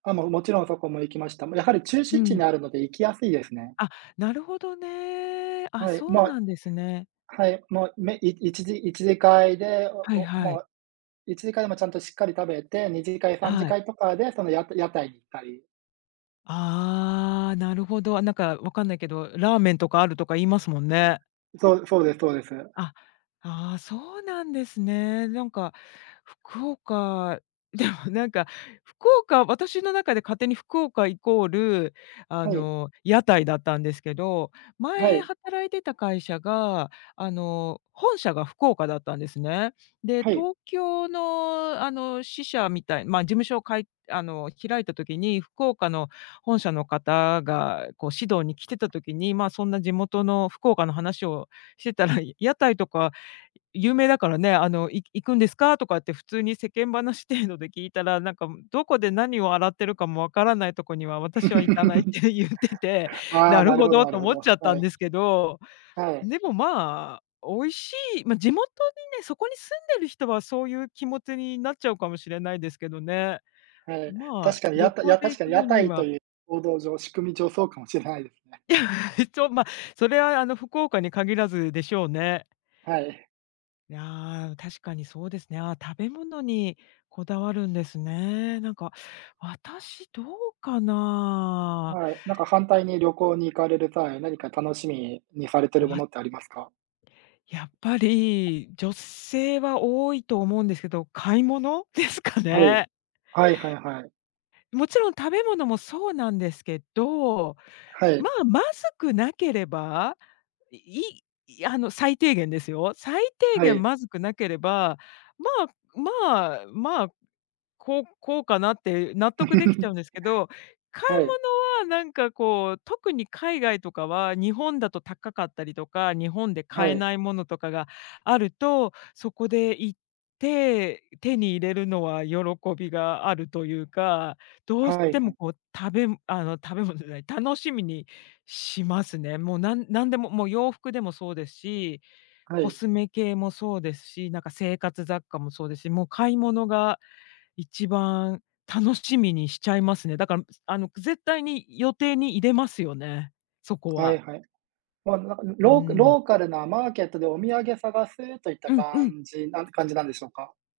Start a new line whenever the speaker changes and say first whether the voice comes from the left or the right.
right: あ、もう勿論そこも行きました。ま、やはり中
left: う
right: 心地に
left: ん。
right: あるので行きやすいですね。
left: あ、なるほどね。あ、
right: はい、
left: そう
right: ま
left: なんですね。
right: はい、もう、めい一次一次会で、
left: はい
right: おお
left: はい。
right: ま、一次会でもちゃんとしっかり食べて、二次会、三次
left: はい。
right: 会とかでそのや屋台に行ったり。
left: ああ、なるほど、あ、なんかわかんないけど、ラーメンとかあるとか言いますもんね。
right: うん、そう、そうでそうです。
left: あ、ああ、そうなんですね。なんか福岡、でも、なんか、福岡、私の中で勝手に福岡イコール、あ
right: はい。
left: の、屋台だったんですけど、
right: は
left: 前
right: い。
left: 働いてた会社が、あの、本社が福岡だったんですね。で、
right: はい。
left: 東京の、あの、支社みたいまあ、事務所をかいあの、開いた時に福岡の本社の方が、こう指導に来てた時に、まあ、そんな地元の福岡の話をしてたら、屋台とか、有名だからね、あの、い行くんですか？とかって普通に世間話程度で聞いたら、なんか、むどこで何を洗ってるかもわからないとこには、私は行かないっ て言ってて、
right: あ
left: な
right: あ、
left: る
right: なる
left: ほ
right: ほど
left: ど
right: な
left: と
right: るほ
left: 思
right: ど、
left: っちゃった
right: は
left: ん
right: い。
left: ですけど。
right: はい。
left: でも、まあ、美味しい、まあ、地元にね、そこに住んでる人はそういう気持ちになっちゃうかもしれないですけどね。
right: はい。
left: ま
right: 確
left: あ、
right: かに
left: 旅
right: やた
left: 行
right: や、
left: で
right: 確
left: 行
right: かに
left: く
right: 屋
left: 分に
right: 台と
left: は
right: いうこうどう上、仕組み上そうかもしれないですね。
left: いちょま、それはあの、福岡に限らずでしょうね。
right: はい。
left: いや、確かにそうですね、ああ食べ物にこだわるんですね。なんか、私どうかな。
right: はい、なんか反対に旅行に行かれる際、何か楽しみにされて
left: う
right: るも
left: わ。
right: のってありますか？
left: やっぱり、女性は多いと思うんですけど、買い物ですか
right: はい。
left: ね？
right: はいはいはい。
left: もちろん食べ物もそうなんですけど、
right: は
left: ま
right: い。
left: あ、まずくなければ、で、いいいあの、最低限ですよ。最低
right: は
left: 限
right: い。
left: まずくなければ、まあ、まあ、まあ、こう、こうかなって納得できちゃう んですけど、買い
right: はい。
left: 物はなんかこう特に海外とかは、日本だと高かったりとか、日本で
right: は
left: 買え
right: い。
left: ない物とかがあると、そこで行って、手に入れるのは喜びがあるというか、どうし
right: はい
left: て
right: は
left: も
right: い。
left: こう食べんあの、食べ物じゃない、楽しみにしますね。もうなん何でも、もう洋服でもそうですし、
right: は
left: コ
right: い。
left: スメ系もそうですし、なんか生活雑貨もそうですし、もう買い物が一番楽しみにしちゃいますね。だか、むすあの、く絶対に予定に入れますよね、そこ
right: はい
left: は。
right: はい。ま、なんか、ん、
left: う
right: ローク
left: ーん。
right: ローカルなマーケットでお土産探すといった
left: うんうん。
right: 感じなんす感じなんでしょうか？